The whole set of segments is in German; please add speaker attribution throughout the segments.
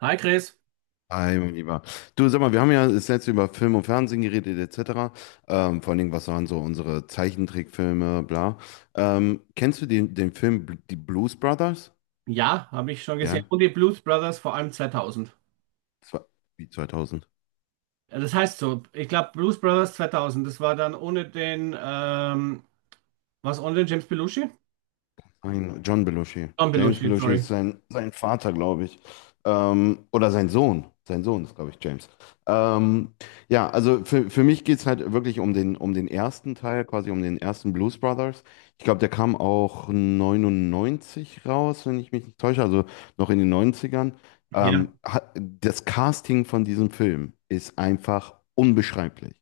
Speaker 1: Hi Chris.
Speaker 2: Hi, mein Lieber. Du, sag mal, wir haben ja das letzte über Film und Fernsehen geredet, etc. Vor allen Dingen, was waren so unsere Zeichentrickfilme, bla. Kennst du den Film Die Blues Brothers?
Speaker 1: Ja, habe ich schon gesehen.
Speaker 2: Ja,
Speaker 1: Und die Blues Brothers vor allem 2000.
Speaker 2: das war wie 2000.
Speaker 1: Ja, das heißt so, ich glaube Blues Brothers 2000, das war dann ohne den, was ohne den James Belushi?
Speaker 2: Ein John Belushi.
Speaker 1: Tom
Speaker 2: James
Speaker 1: Belushi,
Speaker 2: Belushi ist
Speaker 1: sorry.
Speaker 2: sein Vater, glaube ich. Oder sein Sohn. Sein Sohn ist, glaube ich, James. Ähm, ja, also für mich geht es halt wirklich um den ersten Teil, quasi um den ersten Blues Brothers. Ich glaube, der kam auch 99 raus, wenn ich mich nicht täusche, also noch in den Neunzigern.
Speaker 1: Ja.
Speaker 2: Das Casting von diesem Film ist einfach unbeschreiblich.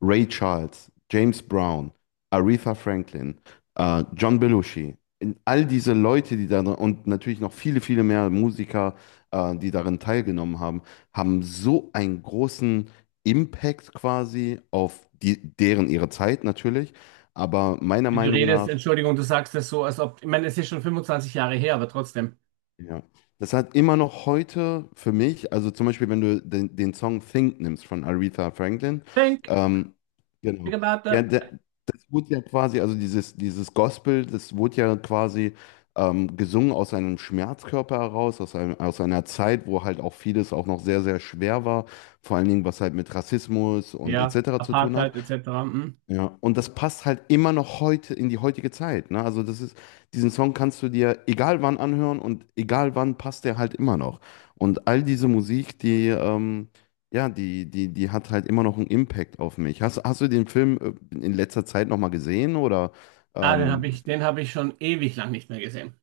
Speaker 2: Ray Charles, James Brown, Aretha Franklin, John Belushi in all diese Leute, die da und natürlich noch viele, viele mehr Musiker, die darin teilgenommen haben, haben so einen großen Impact quasi auf die, deren ihre Zeit natürlich, aber meiner
Speaker 1: Wenn du
Speaker 2: Meinung
Speaker 1: redest,
Speaker 2: nach.
Speaker 1: Entschuldigung, du sagst das so, als ob, ich meine, es ist schon 25 Jahre her, aber trotzdem.
Speaker 2: Ja. Das hat immer noch heute für mich, also zum Beispiel, wenn du den Song Think nimmst von Aretha Franklin,
Speaker 1: Think,
Speaker 2: ähm, genau.
Speaker 1: think about
Speaker 2: Ja,
Speaker 1: that.
Speaker 2: das wurde ja quasi, also dieses Gospel, das wurde ja quasi gesungen aus einem Schmerzkörper heraus, aus einer Zeit, wo halt auch vieles auch noch sehr, sehr schwer war, vor allen Dingen, was halt mit Rassismus und
Speaker 1: Ja,
Speaker 2: etc. zu tun hat.
Speaker 1: Apartheid etc. Mhm.
Speaker 2: Ja, und das passt halt immer noch heute in die heutige Zeit, ne? Also das ist, diesen Song kannst du dir egal wann anhören und egal wann passt der halt immer noch. Und all diese Musik, ja, die hat halt immer noch einen Impact auf mich. Hast du den Film in letzter Zeit nochmal gesehen? Oder
Speaker 1: Ah,
Speaker 2: ähm,
Speaker 1: den habe ich schon ewig lang nicht mehr gesehen.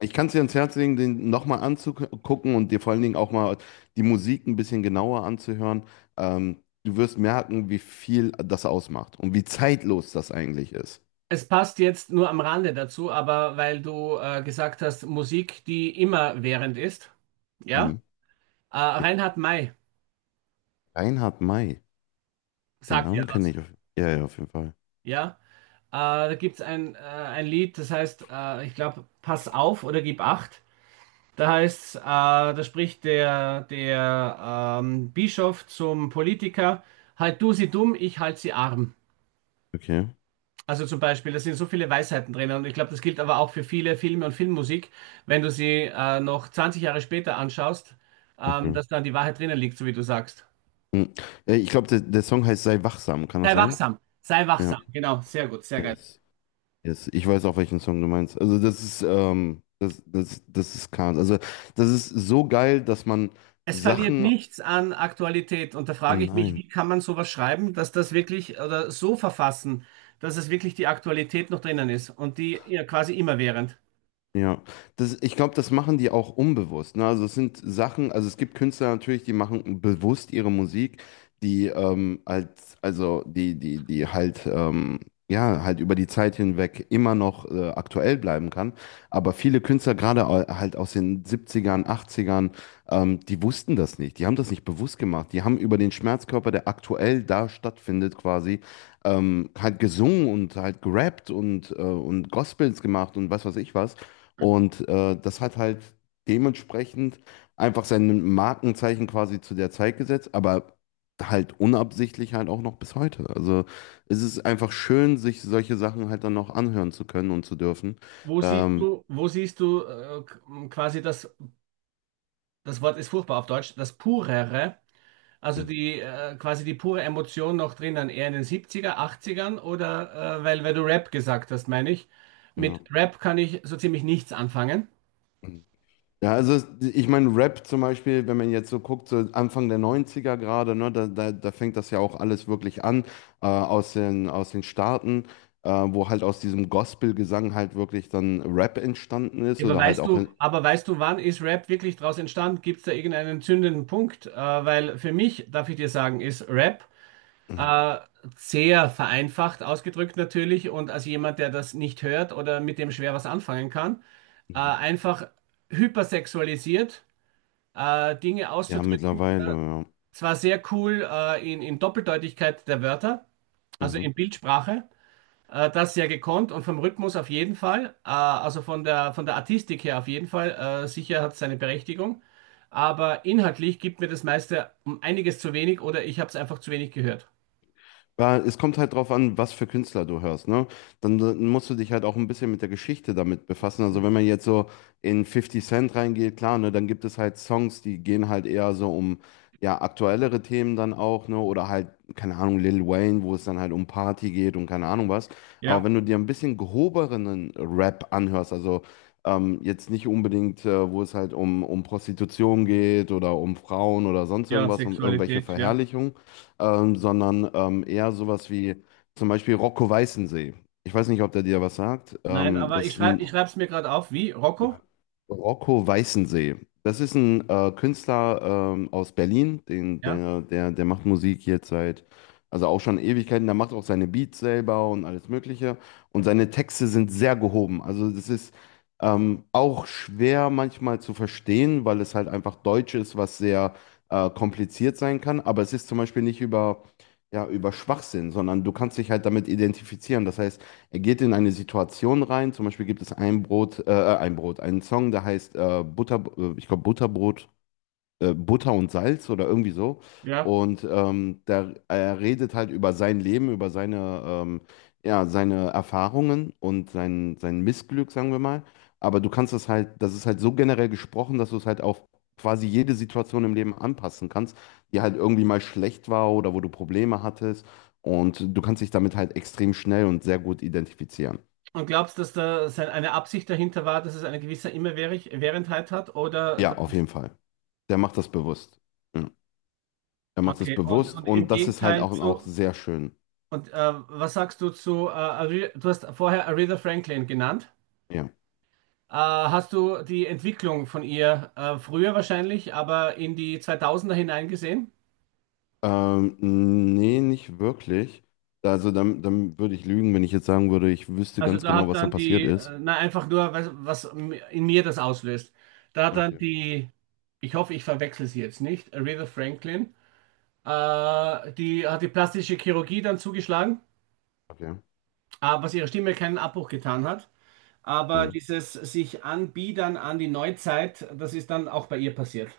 Speaker 2: ich kann es dir ans Herz legen, den nochmal anzugucken und dir vor allen Dingen auch mal die Musik ein bisschen genauer anzuhören. Ähm, du wirst merken, wie viel das ausmacht und wie zeitlos das eigentlich ist.
Speaker 1: Es passt jetzt nur am Rande dazu, aber weil du gesagt hast, Musik, die immerwährend ist, ja?
Speaker 2: Mhm.
Speaker 1: Reinhard May
Speaker 2: Reinhard May. Den
Speaker 1: sagt ja
Speaker 2: Namen kenne
Speaker 1: was.
Speaker 2: ich ja, ja, auf jeden Fall.
Speaker 1: Ja. Da gibt es ein Lied, das heißt, ich glaube, Pass auf oder gib acht. Da heißt, da spricht der Bischof zum Politiker, halt du sie dumm, ich halt sie arm.
Speaker 2: Okay.
Speaker 1: Also zum Beispiel, da sind so viele Weisheiten drin und ich glaube, das gilt aber auch für viele Filme und Filmmusik, wenn du sie noch 20 Jahre später anschaust,
Speaker 2: Okay.
Speaker 1: dass dann die Wahrheit drinnen liegt, so wie du sagst.
Speaker 2: Hm. Ich glaube, der Song heißt Sei wachsam, kann das
Speaker 1: Sei
Speaker 2: sein?
Speaker 1: wachsam, sei
Speaker 2: Ja.
Speaker 1: wachsam. Genau, sehr gut, sehr geil.
Speaker 2: Yes. Yes. Ich weiß auch, welchen Song du meinst. Also das ist, das ist Kahn. Also das ist so geil, dass man
Speaker 1: Es verliert
Speaker 2: Sachen.
Speaker 1: nichts an Aktualität. Und da frage ich mich,
Speaker 2: Nein.
Speaker 1: wie kann man sowas schreiben, dass das wirklich oder so verfassen, dass es wirklich die Aktualität noch drinnen ist und die ja quasi immerwährend.
Speaker 2: Ja, ich glaube, das machen die auch unbewusst. Ne? Also es sind Sachen, also es gibt Künstler natürlich, die machen bewusst ihre Musik, die also die halt, ja, halt über die Zeit hinweg immer noch aktuell bleiben kann. Aber viele Künstler, gerade halt aus den Siebzigern, Achtzigern, die wussten das nicht. Die haben das nicht bewusst gemacht. Die haben über den Schmerzkörper, der aktuell da stattfindet, quasi, halt gesungen und halt gerappt und Gospels gemacht und was weiß ich was. Und das hat halt dementsprechend einfach sein Markenzeichen quasi zu der Zeit gesetzt, aber halt unabsichtlich halt auch noch bis heute. Also es ist einfach schön, sich solche Sachen halt dann noch anhören zu können und zu dürfen.
Speaker 1: Wo siehst
Speaker 2: Ähm,
Speaker 1: du, wo siehst du äh, quasi das, das Wort ist furchtbar auf Deutsch, das Purere, also die quasi die pure Emotion noch drinnen, eher in den 70er, 80ern oder weil du Rap gesagt hast, meine ich. Mit
Speaker 2: ja.
Speaker 1: Rap kann ich so ziemlich nichts anfangen.
Speaker 2: Ja, also ich meine, Rap zum Beispiel, wenn man jetzt so guckt, so Anfang der Neunziger gerade, ne, da fängt das ja auch alles wirklich an, aus aus den Staaten, wo halt aus diesem Gospel-Gesang halt wirklich dann Rap entstanden ist
Speaker 1: Ja, aber
Speaker 2: oder halt
Speaker 1: weißt
Speaker 2: auch in,
Speaker 1: du, aber weißt du, wann ist Rap wirklich daraus entstanden? Gibt es da irgendeinen zündenden Punkt? Weil für mich, darf ich dir sagen, ist Rap
Speaker 2: Mhm,
Speaker 1: äh, sehr vereinfacht ausgedrückt natürlich und als jemand, der das nicht hört oder mit dem schwer was anfangen kann,
Speaker 2: mhm.
Speaker 1: einfach hypersexualisiert, Dinge
Speaker 2: Ja,
Speaker 1: auszudrücken.
Speaker 2: mittlerweile, ja.
Speaker 1: Zwar sehr cool in Doppeldeutigkeit der Wörter, also
Speaker 2: Mhm.
Speaker 1: in Bildsprache. Das sehr gekonnt und vom Rhythmus auf jeden Fall, von der Artistik her auf jeden Fall, sicher hat es seine Berechtigung, aber inhaltlich gibt mir das meiste um einiges zu wenig oder ich habe es einfach zu wenig gehört.
Speaker 2: Weil es kommt halt drauf an, was für Künstler du hörst, ne? Dann musst du dich halt auch ein bisschen mit der Geschichte damit befassen. Also wenn man jetzt so in Fifty Cent reingeht, klar, ne, dann gibt es halt Songs, die gehen halt eher so um ja aktuellere Themen dann auch, ne? Oder halt, keine Ahnung, Lil Wayne, wo es dann halt um Party geht und keine Ahnung was. Aber
Speaker 1: Ja,
Speaker 2: wenn du dir ein bisschen gehobenen Rap anhörst, also jetzt nicht unbedingt, wo es halt um Prostitution geht oder um Frauen oder sonst
Speaker 1: ja,
Speaker 2: irgendwas, um irgendwelche
Speaker 1: Sexualität, ja.
Speaker 2: Verherrlichungen, sondern eher sowas wie zum Beispiel Rocco Weißensee. Ich weiß nicht, ob der dir was sagt.
Speaker 1: Nein, aber
Speaker 2: Das ist ein
Speaker 1: ich schreibe es mir gerade auf, wie Rocco,
Speaker 2: Rocco Weißensee. Das ist ein Künstler aus Berlin, den,
Speaker 1: ja.
Speaker 2: der, der, der macht Musik jetzt seit, also auch schon Ewigkeiten. Der macht auch seine Beats selber und alles Mögliche. Und seine Texte sind sehr gehoben. Also das ist auch schwer manchmal zu verstehen, weil es halt einfach Deutsch ist, was sehr kompliziert sein kann. Aber es ist zum Beispiel nicht ja, über Schwachsinn, sondern du kannst dich halt damit identifizieren. Das heißt, er geht in eine Situation rein. Zum Beispiel gibt es einen Song, der heißt ich glaube Butterbrot, Butter und Salz oder irgendwie so.
Speaker 1: Ja,
Speaker 2: Und er redet halt über sein Leben, über ja, seine Erfahrungen und sein Missglück, sagen wir mal. Aber du kannst es halt, das ist halt so generell gesprochen, dass du es halt auf quasi jede Situation im Leben anpassen kannst, die halt irgendwie mal schlecht war oder wo du Probleme hattest. Und du kannst dich damit halt extrem schnell und sehr gut identifizieren.
Speaker 1: und glaubst du, dass da eine Absicht dahinter war, dass es eine gewisse Immerwährendheit hat oder
Speaker 2: Ja,
Speaker 1: dass
Speaker 2: auf
Speaker 1: es,
Speaker 2: jeden Fall. Der macht das bewusst. Ja, er macht das
Speaker 1: okay,
Speaker 2: bewusst
Speaker 1: und im
Speaker 2: und das ist halt
Speaker 1: Gegenteil
Speaker 2: auch, auch
Speaker 1: zu,
Speaker 2: sehr schön.
Speaker 1: und was sagst du zu, du hast vorher Aretha Franklin genannt?
Speaker 2: Ja.
Speaker 1: Hast du die Entwicklung von ihr früher wahrscheinlich, aber in die 2000er hinein.
Speaker 2: Nee, nicht wirklich. Also dann würde ich lügen, wenn ich jetzt sagen würde, ich wüsste
Speaker 1: Also
Speaker 2: ganz
Speaker 1: da
Speaker 2: genau,
Speaker 1: hat
Speaker 2: was da
Speaker 1: dann
Speaker 2: passiert
Speaker 1: die,
Speaker 2: ist.
Speaker 1: na einfach nur, was, was in mir das auslöst. Da hat dann
Speaker 2: Okay,
Speaker 1: die, ich hoffe, ich verwechsel sie jetzt nicht, Aretha Franklin, die hat die plastische Chirurgie dann zugeschlagen,
Speaker 2: okay.
Speaker 1: was ihrer Stimme keinen Abbruch getan hat. Aber
Speaker 2: Mhm.
Speaker 1: dieses sich anbiedern an die Neuzeit, das ist dann auch bei ihr passiert.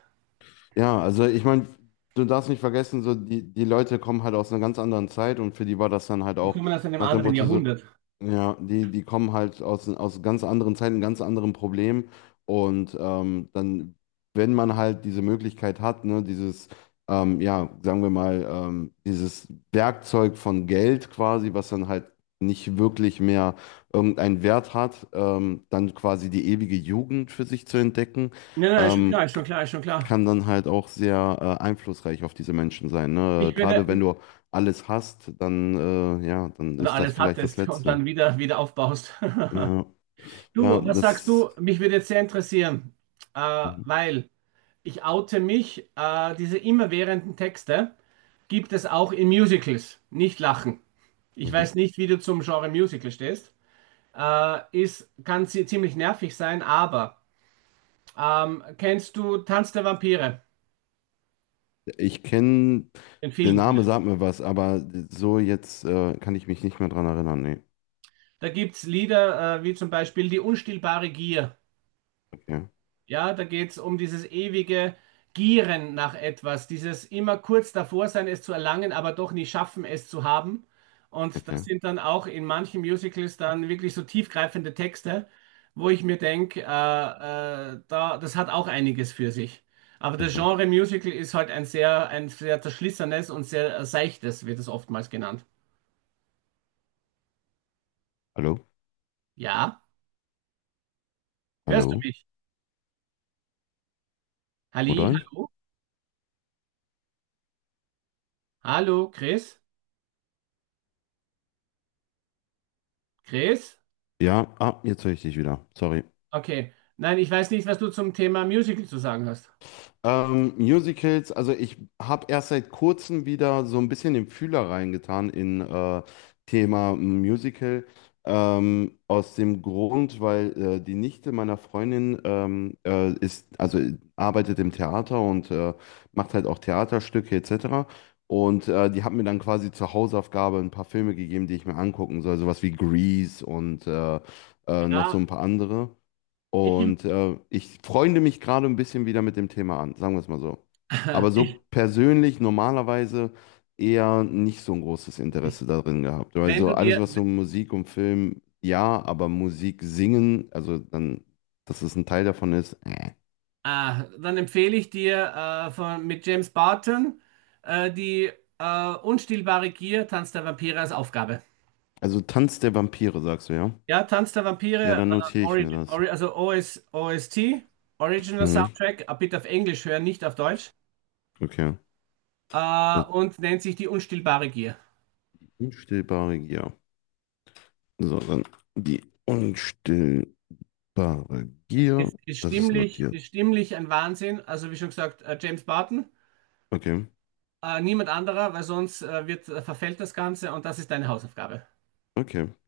Speaker 2: Ja, also ich meine, du darfst nicht vergessen, so die Leute kommen halt aus einer ganz anderen Zeit und für die war das dann halt
Speaker 1: Die
Speaker 2: auch
Speaker 1: kommen aus einem
Speaker 2: nach dem
Speaker 1: anderen
Speaker 2: Motto so,
Speaker 1: Jahrhundert.
Speaker 2: ja, die kommen halt aus ganz anderen Zeiten, ganz anderen Problemen und wenn man halt diese Möglichkeit hat, ne, ja, sagen wir mal, dieses Werkzeug von Geld quasi, was dann halt nicht wirklich mehr irgendeinen Wert hat, dann quasi die ewige Jugend für sich zu entdecken.
Speaker 1: Nein, nein, ist schon
Speaker 2: Ähm,
Speaker 1: klar, ist schon klar, ist schon klar.
Speaker 2: kann dann halt auch sehr einflussreich auf diese Menschen sein, ne?
Speaker 1: Ich
Speaker 2: Gerade wenn
Speaker 1: würde,
Speaker 2: du alles hast, ja, dann
Speaker 1: oder
Speaker 2: ist das
Speaker 1: alles
Speaker 2: vielleicht das
Speaker 1: hattest und
Speaker 2: Letzte.
Speaker 1: dann wieder, wieder aufbaust.
Speaker 2: Ja, ja,
Speaker 1: Du, was sagst
Speaker 2: das.
Speaker 1: du? Mich würde jetzt sehr interessieren,
Speaker 2: Mhm.
Speaker 1: weil ich oute mich, diese immerwährenden Texte gibt es auch in Musicals. Nicht lachen. Ich
Speaker 2: Mhm.
Speaker 1: weiß nicht, wie du zum Genre Musical stehst. Ist, kann sie ziemlich nervig sein, aber kennst du Tanz der Vampire?
Speaker 2: Ich kenne,
Speaker 1: Den
Speaker 2: der
Speaker 1: Film
Speaker 2: Name
Speaker 1: vielleicht.
Speaker 2: sagt mir was, aber so jetzt kann ich mich nicht mehr dran erinnern. Nee.
Speaker 1: Da gibt es Lieder wie zum Beispiel Die unstillbare Gier.
Speaker 2: Okay,
Speaker 1: Ja, da geht es um dieses ewige Gieren nach etwas, dieses immer kurz davor sein, es zu erlangen, aber doch nie schaffen, es zu haben. Und das
Speaker 2: okay.
Speaker 1: sind dann auch in manchen Musicals dann wirklich so tiefgreifende Texte, wo ich mir denke, das hat auch einiges für sich. Aber das
Speaker 2: Mhm.
Speaker 1: Genre Musical ist halt ein sehr zerschlissenes und sehr seichtes, wird es oftmals genannt.
Speaker 2: Hallo?
Speaker 1: Ja, hörst du
Speaker 2: Hallo?
Speaker 1: mich? Halli,
Speaker 2: Rudolf?
Speaker 1: hallo, hallo, Chris, Chris?
Speaker 2: Ja, jetzt höre ich dich wieder. Sorry.
Speaker 1: Okay. Nein, ich weiß nicht, was du zum Thema Musical zu sagen hast.
Speaker 2: Musicals, also ich habe erst seit kurzem wieder so ein bisschen den Fühler reingetan in Thema Musical. Aus dem Grund, weil die Nichte meiner Freundin ist, also arbeitet im Theater und macht halt auch Theaterstücke etc. Und die hat mir dann quasi zur Hausaufgabe ein paar Filme gegeben, die ich mir angucken soll, sowas wie Grease und noch so
Speaker 1: Ja,
Speaker 2: ein paar andere.
Speaker 1: ich,
Speaker 2: Und ich freunde mich gerade ein bisschen wieder mit dem Thema an, sagen wir es mal so. Aber so
Speaker 1: ich,
Speaker 2: persönlich normalerweise eher nicht so ein großes Interesse darin gehabt.
Speaker 1: wenn
Speaker 2: Also
Speaker 1: du
Speaker 2: alles,
Speaker 1: dir,
Speaker 2: was so Musik und Film, ja, aber Musik singen, also dann, dass es ein Teil davon ist.
Speaker 1: ah, dann empfehle ich dir mit James Barton die unstillbare Gier, Tanz der Vampire als Aufgabe.
Speaker 2: Also Tanz der Vampire, sagst du, ja?
Speaker 1: Ja, Tanz der
Speaker 2: Ja,
Speaker 1: Vampire,
Speaker 2: dann notiere ich mir
Speaker 1: äh,
Speaker 2: das.
Speaker 1: Ori, Ori, also OS, OST, Original
Speaker 2: Mhm,
Speaker 1: Soundtrack, bitte auf Englisch hören, nicht auf Deutsch,
Speaker 2: okay. Das
Speaker 1: und nennt sich die unstillbare Gier.
Speaker 2: unstillbare Gier. So, dann die unstillbare Gier, das ist notiert.
Speaker 1: Ist stimmlich ein Wahnsinn. Also wie schon gesagt, James Barton.
Speaker 2: Okay,
Speaker 1: Niemand anderer, weil sonst verfällt das Ganze und das ist deine Hausaufgabe.
Speaker 2: okay. Ja,